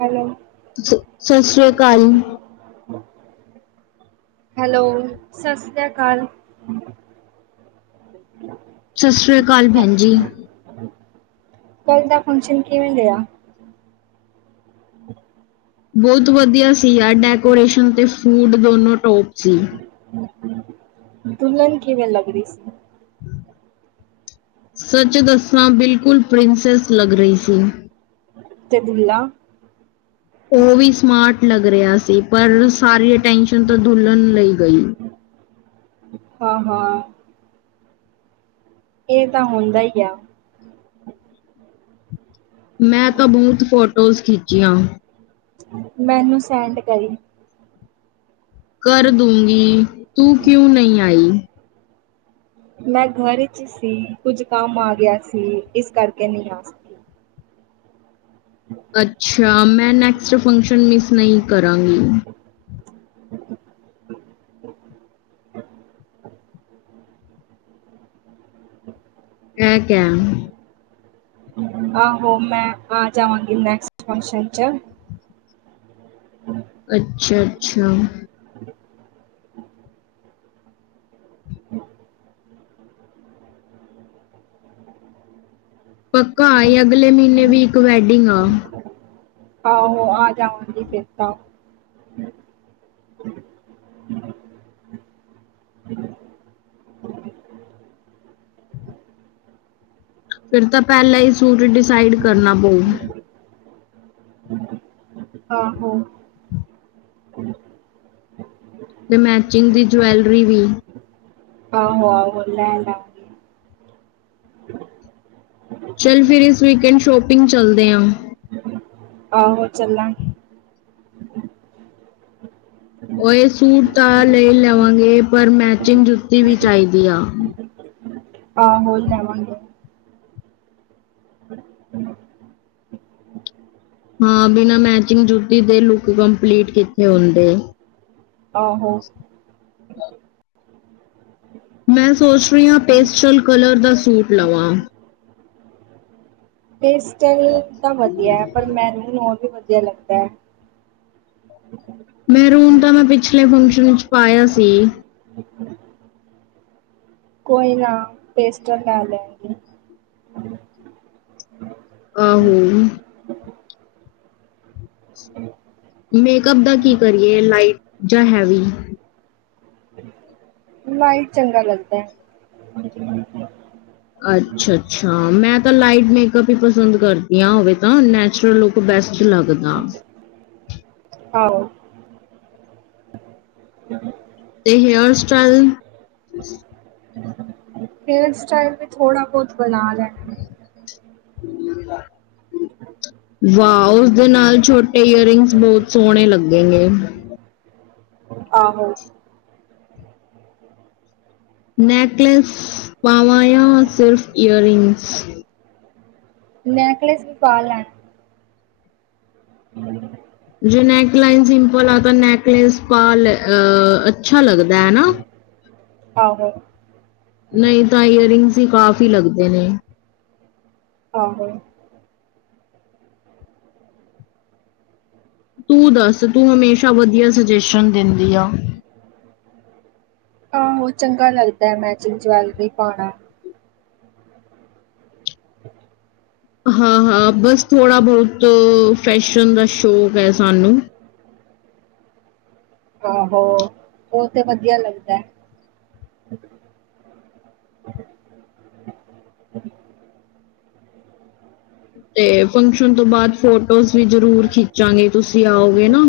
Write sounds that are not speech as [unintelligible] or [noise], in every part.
Hello. ਸ- ਸਤਿ ਸ਼੍ਰੀ ਅਕਾਲ ਹੈਲੋ, ਸਸ ਸ੍ਰੀਆ ਕਾਲ। [inaudible] ਅਕਾਲ ਭੈਣ ਜੀ ਕੱਲ ਦਾ ਫੰਕਸ਼ਨ ਕਿਵੇਂ ਰੇਆ? ਬੋਤ ਵਦੀਆ ਸੀ ਯਾਰ ਡੈਕੋਰੇਸ਼ਨ ਤੇ ਫੂਡ ਦੋਨੋਂ ਟੋਪ ਦੁਲਹਨ ਕਿਵੇਂ ਲੱਗ ਰਈ ਸੀ? ਸੱਚ ਦੱਸਾਂ, ਬਿਲਕੁਲ ਪ੍ਰਿੰਸੈਸ ਲੱਗ ਰਈ ਸੀ। ਤੇ ਦੁਲਾ? ਓ ਵੀ ਸਮਾਰਟ ਲੱਗ ਰੇਆ ਸੀ। ਪਰ ਸਾਰੀ ਅਟੈਨਸ਼ਨ ਤਾਂ ਦੁਲਹਨ ਲੇ ਗਈ। ਹਾ-ਹਾ। ਏਹ ਤਾਂ ਹੁੰਦਾ ਈ ਆ। [inaudible] ਮੈਂ ਤਾਂ ਬੌਤ ਫੋਟੋਜ਼ ਖਿੱਚੀਆਂ। ਮੈਨੂੰ ਸੈਂਡ ਕਰੀਂ। ਕਰ ਦੂਂਗੀ, ਤੂੰ ਕਿਉਂ ਨਈ ਆਈ? ਮੈਂ ਘਰ ਚ ਸੀ। ਕੁੱਛ ਕੰਮ ਆ ਗੇਆ ਸੀ। ਇਸ ਕਰਕੇ ਨੀ ਆ ਸਕ [unintelligible] ਅੱਛਾ, ਮੈਂ ਨੈਕਸਟ ਫੰਕਸ਼ਨ ਮਿਸ ਨਈ ਕਰਾਂਗੀ। [inaudible] ਹੈ ਕਯਾ? ਆਹੋ, ਮੈਂ ਆ ਜਾਵਾਂਗੀ ਨੈਕਸਟ ਫੰਕਸ਼ਨ ਚ। [unintelligible] ਅੱਛਾ-ਅੱਛਾ। [unintelligible] [unintelligible] ਪੱਕਾ ਆਈ ਅਗਲੇ ਮੀਨੇ ਵੀ ਇੱਕ ਵੈਡਿੰਗ ਆ। ਆਹੋ, ਆ ਜਾਵਾਂਗੀ ਫੇਰ ਤਾਂ। ਫਿਰ ਤਾ ਪੈਲਾ ਈ ਸੂਟ ਡਿਸਾਈਡ ਕਰਨਾ ਪਊ। ਆਹੋ। ਤੇ ਮੈਚਿੰਗ ਦੀ ਜਵੈਲਰੀ ਵੀ। ਆਹੋੋ ਆਹੋ ਲੈਲਾ ਚੱਲ ਫਿਰ ਇਸ ਵੀਕਐਂਡ ਸ਼ੋਪਿੰਗ ਚੱਲਦੇ ਆਂ। ਆਹੋ ਚੱਲਾਂਗੇ। ਓ ਏ ਸੂਟ ਤਾਂ ਲੈ ਲਵਾਂਗੇ ਪਰ ਮੈਚਿੰਗ ਜੁੱਤੀ ਵੀ ਚਾਈਦੀ ਆ। ਆਹੋ, ਲੈਵਾਂਗੇ। [unintelligible] ਹਾਂ ਬਿਨਾ ਮੈਚਿੰਗ ਜੁੱਤੀ ਦੇ ਲੁੱਕ ਕੰਪਲੀਟ ਕਿੱਥੇ ਹੁੰਦੇ। ਆਹੋ। ਮੈਂ ਸੋਚ ਰੀ ਆਂ। ਪੇਸਟਲ ਕਲਰ ਦਾ ਸੂਟ ਲਵਾਂ। ਪੈਸਟਲ ਤਾਂ ਵਧੀਆ ਐ। ਪਰ ਮੈਰੂਨ ਹੋਰ ਵੀ ਵਧੀਆ ਲੱਗਦਾ ਐ। [unintelligible] ਮਹਰੂਨ ਤਾਂ ਮੈਂ ਪਿਛਲੇ ਫੰਕਸ਼ਨ ਵਿੱਚ ਪਾਏਆ ਸੀ। [unintelligible] ਕੋਈ ਨਾ, ਪੇਸਟਲ ਲੈ ਲੈਂਗੇ। ਆਹੋ। [unintelligible] ਮੇਕਅਪ ਦਾ ਕੀ ਕਰੀਏ। ਲਾਈਟ ਜਾਂ ਹੈਵੀ? ਲਾਈਟ ਚੰਗਾ ਲੱਗਦਾ ਐ। ਅੱਛਾ ਅੱਛਾ ਮੈਂ ਤਾਂ ਲਾਈਟ ਮੇਕਅਪ ਈ ਪਸੰਦ ਕਰਦੀ ਆ ਓਵੇ ਤਾਂ ਨੈਚੁਰਲ ਲੁੱਕ ਬੈਸਟ ਲੱਗਦਾ। ਆਹੋ। ਤੇ ਹੇਅਰ ਸਟਾਈਲ ਹੇਅਰ ਸਟਾਈਲ ਵੀ ਥੋੜਾ ਬੋਤ ਬਣਾ ਲੈ [inaudible] [unintelligible] ਵਾ ਉਸਦੇ ਨਾਲ ਛੋਟੇ ਈਅਰਿੰਗਸ ਬੋਤ ਸੋਣੇ ਲੱਗੇਂਗੇ। ਆਹੋ। ਨੈਕਲਸ ਪਾਵਾਂ ਯਾਂ ਸਿਰਫ ਈਅਰਿੰਗਸ? ਨੈਕਲਸ ਵੀ ਪਾ ਲੈ। [inaudible] ਜੇ ਨੇੈਕ ਲਾਈਨ ਸਿੰਪਲ ਆ ਤਾਂ ਨੇੈਕਲੇਸ ਪਾਲੇ ਅ ਅੱਛਾ ਲੱਗਦਾ। ਹੈ ਨਾ ਆਹੋ ਨਈ ਤਾਂ ਈਅਰ ਰਿੰਗਸ ਈ ਕਾਫ਼ੀ ਲੱਗਦੇ ਨੇ। ਆਹੋ ਤੂੰ ਦੱਸ ਤੂੰ ਹਮੇਸ਼ਾ ਵਦੀਆ ਸਜੈਸ਼ਨ ਦੇਂਦੀ ਆ। ਆਹੋ, ਚੰਗਾ ਲੱਗਦਾ ਐ ਮੈਚਿੰਗ ਜਵੈਲਰੀ ਪਾਣਾ। ਹਾਂ-ਹਾਂ, ਬਸ ਥੋੜ੍ਹਾ ਬਹੁਤ ਫੈਸ਼ਨ ਦਾ ਸ਼ੌਕ ਐ ਸਾਨੂੰ ਆਹੋ ਓਹ ਤੇ ਵਧੀਆ ਲੱਗਦੈ। [inaudible] ਤੇ ਫੰਕਸ਼ਨ ਤੋਂ ਬਾਅਦ ਫੋਟੋਜ਼ ਵੀ ਜਰੂਰ ਖਿੱਚਾਂਗੇ, ਤੁਸੀਂ ਆਓਗੇ ਨਾ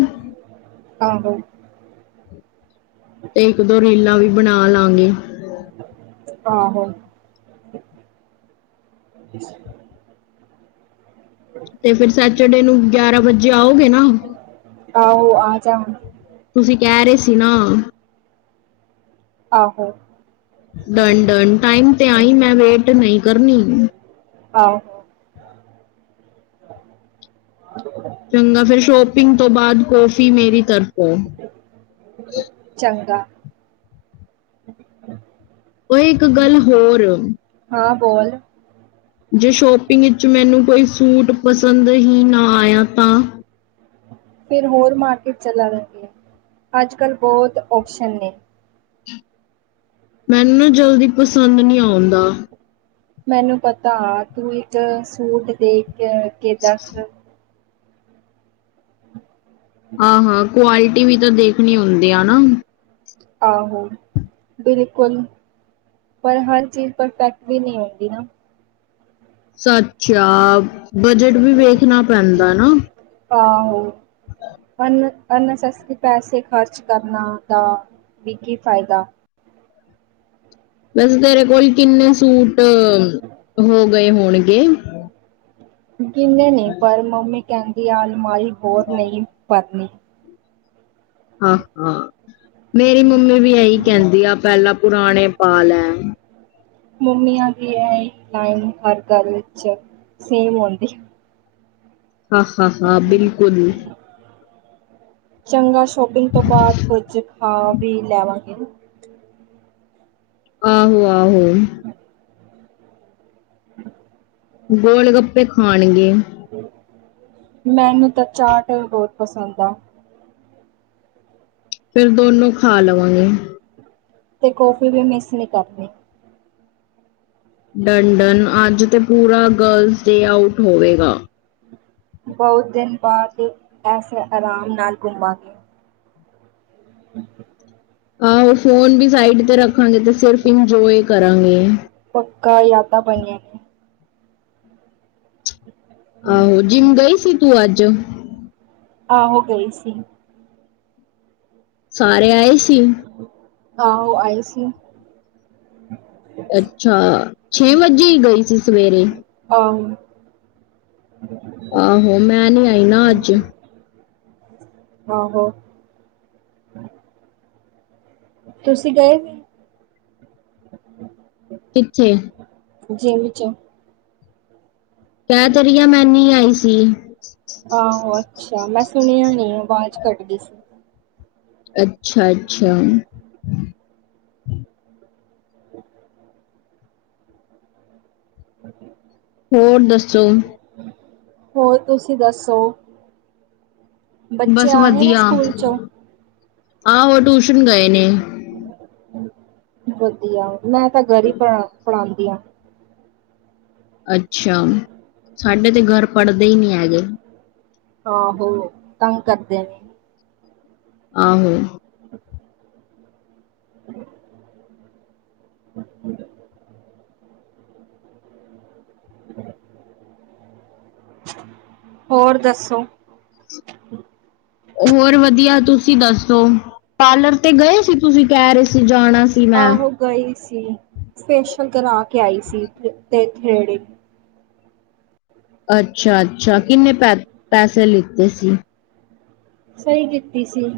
ਆਹੋ ਤੇ ਇੱਕ-ਦੋ ਰੀਲਾਂ ਵੀ ਬਣਾ ਲਾਂਗੇ। ਆਹੋ ਤੇ ਫਿਰ ਸੈਚਡੇ ਨੂੰ ਗਿਆਰਾਂ ਵਜੇ ਆਓਗੇ ਨਾ? ਆਹੋ ਆ ਜਾ ਹੁਣ ਤੁਸੀ ਕਹਿ ਰਹੇ ਸੀ ਨਾ ਆਹੋ ਡਨ-ਡਨ। ਟਾਈਮ ਤੇ ਆਈ ਮੈਂ ਵੇਟ ਨਹੀਂ ਕਰਨੀ। ਆਹੋ ਚੰਗਾ, ਫਿਰ ਸ਼ੋਪਿੰਗ ਤੋਂ ਬਾਅਦ ਕੌਫੀ ਮੇਰੀ ਤਰਫੋਂ ਚੰਗਾ ਓਹ ਇੱਕ ਗੱਲ ਹੋਰ ਹਾਂ ਬੋਲ। ਜੇ ਸ਼ੋਪਿੰਗ ਇਚੋਂ ਮੈਨੂੰ ਕੋਈ ਸੂਟ ਪਸੰਦ ਹੀ ਨਾ ਆਇਆ ਤਾਂ ਫਿਰ ਹੋਰ ਮਾਰਕੀਟ, [unintelligible] ਅੱਜ ਕੱਲ ਬਹੁਤ ਓਪਸ਼ਨ ਨੇ। ਮੈਨੂੰ ਨਾ ਜਲਦੀ ਪਸੰਦ ਨੀ ਆਉਂਦਾ। ਮੈਨੂੰ ਪਤਾ ਐ ਤੂੰ ਇੱਕ ਸੂਟ ਦੇਖ [unintelligible] ਹਾਂ-ਹਾਂ, ਕੁਆਲਟੀ ਵੀ ਤਾਂ ਦੇਖਣੀ ਹੁੰਦੀ ਆ ਨਾ। ਆਹੋ, ਬਿਲਕੁਲ। ਪਰ ਹਰ ਚੀਜ਼ ਪਰਫੈਕਟ ਵੀ ਨੀ ਹੁੰਦੀ ਨਾ। ਸੱਚ ਆ, ਬੱਜਟ ਵੀ ਵੇਖਣਾ ਪੈਂਦਾ ਨਾ। ਆਹੋ, ਅਨ ਅਨਨੈਸੈਸਰੀ ਪੈਸੇ ਖਰਚ ਕਰਨਾ ਦਾ ਵੀ ਕੀ ਫਾਇਦਾ ਵੈਸੇ ਤੇਰੇ ਕੋਲ ਕਿੰਨੇ ਸੂਟ ਹੋ ਗਏ ਹੋਣਗੇ? ਗਿੰਨੇ ਨੀ, ਪਰ ਮੰਮੀ ਕਹਿੰਦੀ ਆ ਅਲਮਾਰੀ ਹੋਰ ਨਹੀਂ ਭਰਨੀ। ਹਾਂ-ਹਾਂ, ਮੇਰੀ ਮੰਮੀ ਵੀ ਐਈ ਕਹਿੰਦੀ ਆ ਪਹਿਲਾਂ ਪੁਰਾਣੇ ਪਾ ਲੈ। ਮੰਮੀਆਂ ਦੀ ਐਹ ਲਾਈਨ ਹਰ ਘਰ ਵਿੱਚ ਸੇਮ ਹੋਂਦ ਐ। ਹਾ-ਹਾ-ਹਾ, ਬਿਲਕੁਲ। ਚੰਗਾ, ਸ਼ੋਪਿੰਗ ਤੋਂ ਬਾਅਦ ਕੁਝ ਖਾ ਵੀ ਲੈਵਾਂਗੇ। ਆਹੋ-ਆਹੋ [inaudible] ਗੋਲ-ਗੱਪੇ ਖਾਣਗੇ। ਮੈਨੂੰ ਤਾਂ ਚਾਟ ਅ ਬਹੁਤ ਪਸੰਦ ਐ। ਫੇਰ ਦੋਨੋਂ ਖਾ ਲਵਾਂਗੇ। ਤੇ ਕੌਫੀ ਵੀ ਮਿਸ ਨੀ ਕਰਨੀ। ਡੰਨ-ਡੰਨ ਅੱਜ ਤੇ ਪੂਰਾ ਗਰਲਜ਼ ਡੇ ਆਊਟ ਹੋਵੇਗਾ। ਬਉਤ ਦਿਨ ਬਾਅਦ ਅੱਸ ਅਰਾਮ ਨਾਲ ਕੁਮਾਂਗੇ। [inaudible] ਆਹੋ ਫੋਨ ਵੀ ਸਾਈਡ ਤੇ ਰੱਖਾਂਗੇ ਤੇ ਸਿਰਫ਼ ਇੰਜੋਏ ਕਰਾਂਗੇ। ਪੱਕਾ ਯਾਦਾਂ ਬਣਨੀਆਂ ਨੇ। ਆਹੋ ਜਿਮ ਗਈ ਸੀ ਤੂੰ ਅੱਜ? ਆਹੋ ਗਈ ਸੀ। ਸਾਰੇ ਆਏ ਸੀ? ਆਹੋ ਆਏ ਸੀ। ਅੱਛਾ ਛੇ ਵੱਜੇ ਈ ਗਈ ਸੀ ਸਵੇਰੇ ਆਹੋ। ਆਹੋ ਮੈਂ ਨੀ ਆਈ ਨਾ ਅੱਜ। ਆਹੋ। ਤੁਸੀਂ ਗਏ ਨੀ ਕਿੱਥੇ? ਜਿੰਮ ਚ ਕੈ ਤੇ ਰੀ ਆ ਮੈ ਨੀ ਆਈ ਸੀ। ਆਹੋ ਅੱਛਾ ਮੈਂ ਸੁਣਿਆ ਨੀ ਆਵਾਜ਼ ਕੱਟਗੀ ਸੀ। ਅੱਛਾ-ਅੱਛਾ। [inaudible] [inaudible] ਹੋਰ ਦੱਸੋ ਹੋਰ ਤੁਸੀਂ ਦੱਸੋ ਬੱਚੇ ਬਸ ਆਗੇ ਨੇ ਵਧੀਆ ਸਕੂਲ ਚੋਂ? ਆਹੋ ਟੂਸ਼ਨ ਗਏ ਨੇ। ਵਧੀਆ ਮੈਂ ਤਾਂ ਘਰ ਈ ਪੜ੍ਹਾ ਪੜ੍ਹਾਂਦੀ ਆ। ਅੱਛਾ ਸਾਡੇ ਤੇ ਘਰ ਪੜ੍ਹਦੇ ਈ ਨੀ ਹੈਗੇ। ਆਹੋ ਤੰਗ ਕਰਦੇ ਨੇ। ਆਹੋ। [inaudible] [inaudible] ਬਾਣਾ ਹੁੰਦਾ। ਹੋਰ ਦੱਸੋ ਹੋਰ ਵਧੀਆ ਤੁਸੀਂ ਦੱਸੋ ਪਾਰਲਰ ਤੇ ਗਏ ਸੀ ਤੁਸੀਂ ਕੈ ਰੇ ਸ ਸੀ ਜਾਣਾ ਸੀ ਮੈਂ। ਆਹੋ ਗਈ ਸੀ ਫੇਸ਼ਇਅਲ ਕਰਾ ਕੇ ਆਈ ਸੀ ਤੇ ਥ੍ਰੇਡਿੰਗ। ਅੱਛਾ-ਅੱਛਾ ਕਿੰਨੇ ਪੈ ਪੈਸੇ ਲਿੱਤੇ ਸੀ? ਸਈ ਕੀਤੀ ਸੀ।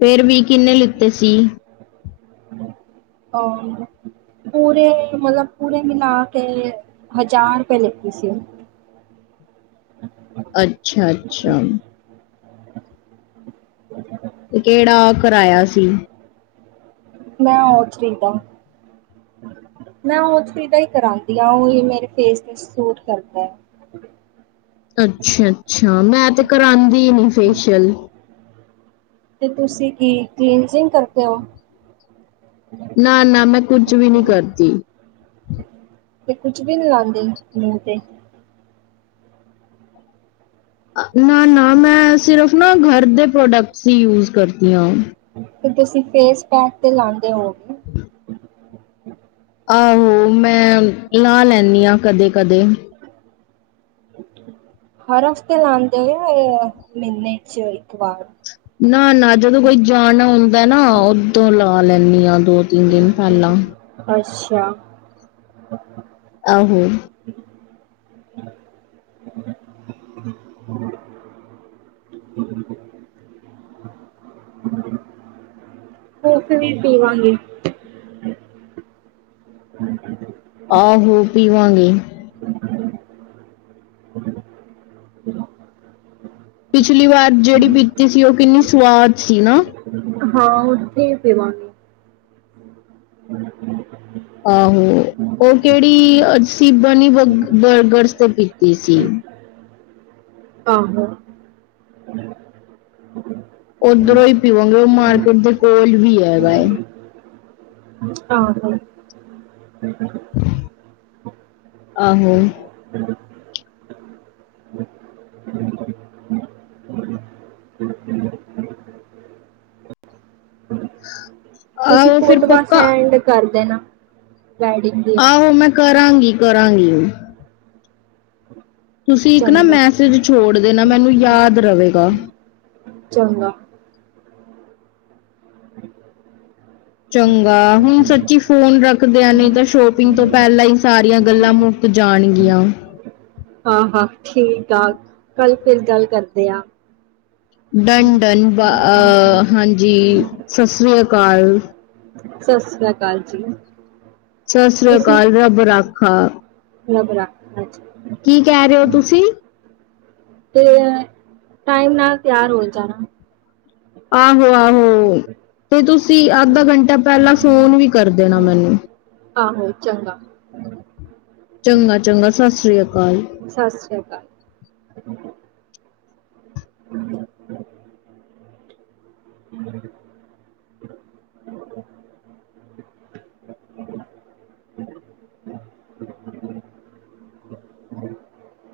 ਫੇਰ ਵੀ ਕਿੰਨੇ ਲੀੱਤੇ ਸੀ? [unintelligible] ਪੂਰੇ ਮਤਲਬ ਪੂਰੇ ਮਿਲਾ ਕੇ ਹਜ਼ਾਰ ਰੁਪਏ ਲੈਤੇ ਸੀ ਉਨੇ। ਅੱਛਾ ਅੱਛਾ [unintelligible] ਕੇੜਾ ਕਰਾਇਆ ਸੀ? ਮੈਂ ਉਹ ਚਰੀਦਾ ਮੈਂ [unintelligible] ਦਾ ਹੀ ਕਰਾਉਂਦੀ ਆ ਉਹ ਹੀ ਮੇਰੇ ਫੇਸ ਤੇ ਸੂਟ ਕਰਦਾ ਹੈ ਅੱਛਾ-ਅੱਛਾ ਮੈਂ ਤੇ ਕਰਾਦੀ ਨੀ ਫੇਸ਼ੀਅਲ। ਤੇ ਤੁਸੀਂ ਕੀ ਕਲੀਨਜਿੰਗ ਕਰਦੇ ਹੋ? ਨਾ-ਨਾ ਮੈਂ ਕੁੱਜ ਵੀ ਨੀ ਕਰਦੀ। ਤੇ ਕੁੱਛ ਵੀ ਨੀ ਲਾਉਂਦੀ ਮੂੰਹ ਤੇ ਅ ਨਾਂ ਨਾਂ ਮੈਂ ਸਿਰਫ਼ ਨਾ ਘਰ ਦੇ ਪ੍ਰੋਡਕਟਸ ਹੀ ਯੂਜ ਕਰਦੀ ਹਾਂ ਤੇ ਤੁਸੀਂ ਫੇਸ ਪੈਕ ਤੇ ਲਾਂਦੇ ਹੋ [inaudible] ਆਹੋ ਮੈਂ, ਲਾ ਲੈਂਨੀ ਆਂ ਕਦੇ-ਕਦੇ। ਹਰ ਹਫ਼ਤੇ ਲਉਦੇ ਹੋ ਯਾ ਮਹੀਨੇ ਚ ਇੱਕ ਵਾਰ? ਨਾ- ਨਾ ਜਦੋਂ ਕੋਈ ਜਾਣਾ ਹੁੰਦਾ ਨਾ, ਉਦੋਂ ਲਾ ਲੈਂਦੀ ਆ ਦੁੱਧ [inaudible] ਅੱਛਾ। ਆਹੋ। [unintelligible] ਵੀ ਸੀਵਾਂਗੇ। ਆਹੋ ਪੀਵਾਂਗੇ। ਪਿਛਲੀ ਵਾਰ ਜਿਹੜੀ ਪੀਤੀ ਸੀ, ਉਹ ਕਿੰਨੀ ਸਵਾਦ ਸੀ ਨਾ। ਹਾਂ ਫੇਰ ਦੇਵਾਂਗੀ। [inaudible] ਆਹੋ, ਓ ਕੇੜੀ ਅਸੀ ਬਨੀ ਬ ਬਰਗਰਸ ਤੋ ਕੀਤੀ ਸੀ। ਆਹੋ। ਓਦਰੋਂ ਈ ਪੀਵਾਂਗੇ ਓ ਮਾਰਕੀਟ ਦੇ ਕੋਲ ਵੀ ਐਗਾ ਏ। ਹਾਂ-ਹਾਂ। ਆਹੋ। ਬਿਲਕੁਲ ਜੀ। ਤੁਸੀਂ ਆਹੋ ਫਿਰ ਪੋਟਵਾ ਪੱਕਾ ਸੈਂਡ ਕਰਦੇ ਨਾ ਵੈਡਿੰਗ ਦੀ ਆਹੋ ਮੈਂ ਕਰਾਂਗੀ ਕਰਾਂਗੀ ਹੁਣ ਤੁਸੀਂ ਇੱਕ ਨਾ ਚੰਗਾ। ਮੈਸੇਜ ਛੋੜ ਦੇਣਾ ਮੈਨੂੰ ਯਾਦ ਰਵੇਗਾ ਚੰਗਾ [inaudible] ਚੰਗਾ ਹੁਣ ਸੱਚੀ ਫੋਨ ਰੱਖ ਕਦੇਆਣੇ ਨੇ ਤਾਂ ਸ਼ੋਪਿੰਗ ਤੋਂ ਪੈਂਲਾਂ ਈ ਸਾਰੀਆਂ ਗੱਲਾਂ ਮੁੱਕ ਜਾਣਗੀਆਂ। ਹਾਂ-ਹਾਂ, ਠੀਕ ਆ, ਕੱਲ ਫਿਰ ਗੱਲ ਕਰਦੇ ਆਂ। ਡਨ ਡਨ ਬ ਅਹ ਹਾਂਜੀ ਸਤਿ ਸ੍ਰੀ ਅਕਾਲ। ਸਤਿ ਸ੍ਰੀ ਅਕਾਲ ਜੀ ਸਸ੍ਰੇ ਕਾਲ, ਰੱਬ ਰਾਖਾ। ਰਬ ਰਾਖਾ ਅੱਛਾ ਕੀ ਕਹਿ ਰਹੇ ਹੋ ਤੁਸੀਂ ਤੇ ਟਾਈਮ ਨਾਲ ਤਿਆਰ ਹੋਣ ਜਾਣਾ। ਆਹੋ ਆਹੋ ਤੇ ਤੁਸੀਂ ਅੱਧਾ ਘੰਟਾ ਪਹਿਲਾਂ ਫੋਨ ਵੀ ਕਰ ਦੇਣਾ ਮੈਨੂੰ ਆਹੋ ਚੰਗਾ ਚੰਗਾ ਚੰਗਾ ਸਤਿ ਸ੍ਰੀ ਅਕਾਲ ਸਤਿ ਸ੍ਰੀ ਆਕਾਲ [inaudible] [inaudible] [inaudible]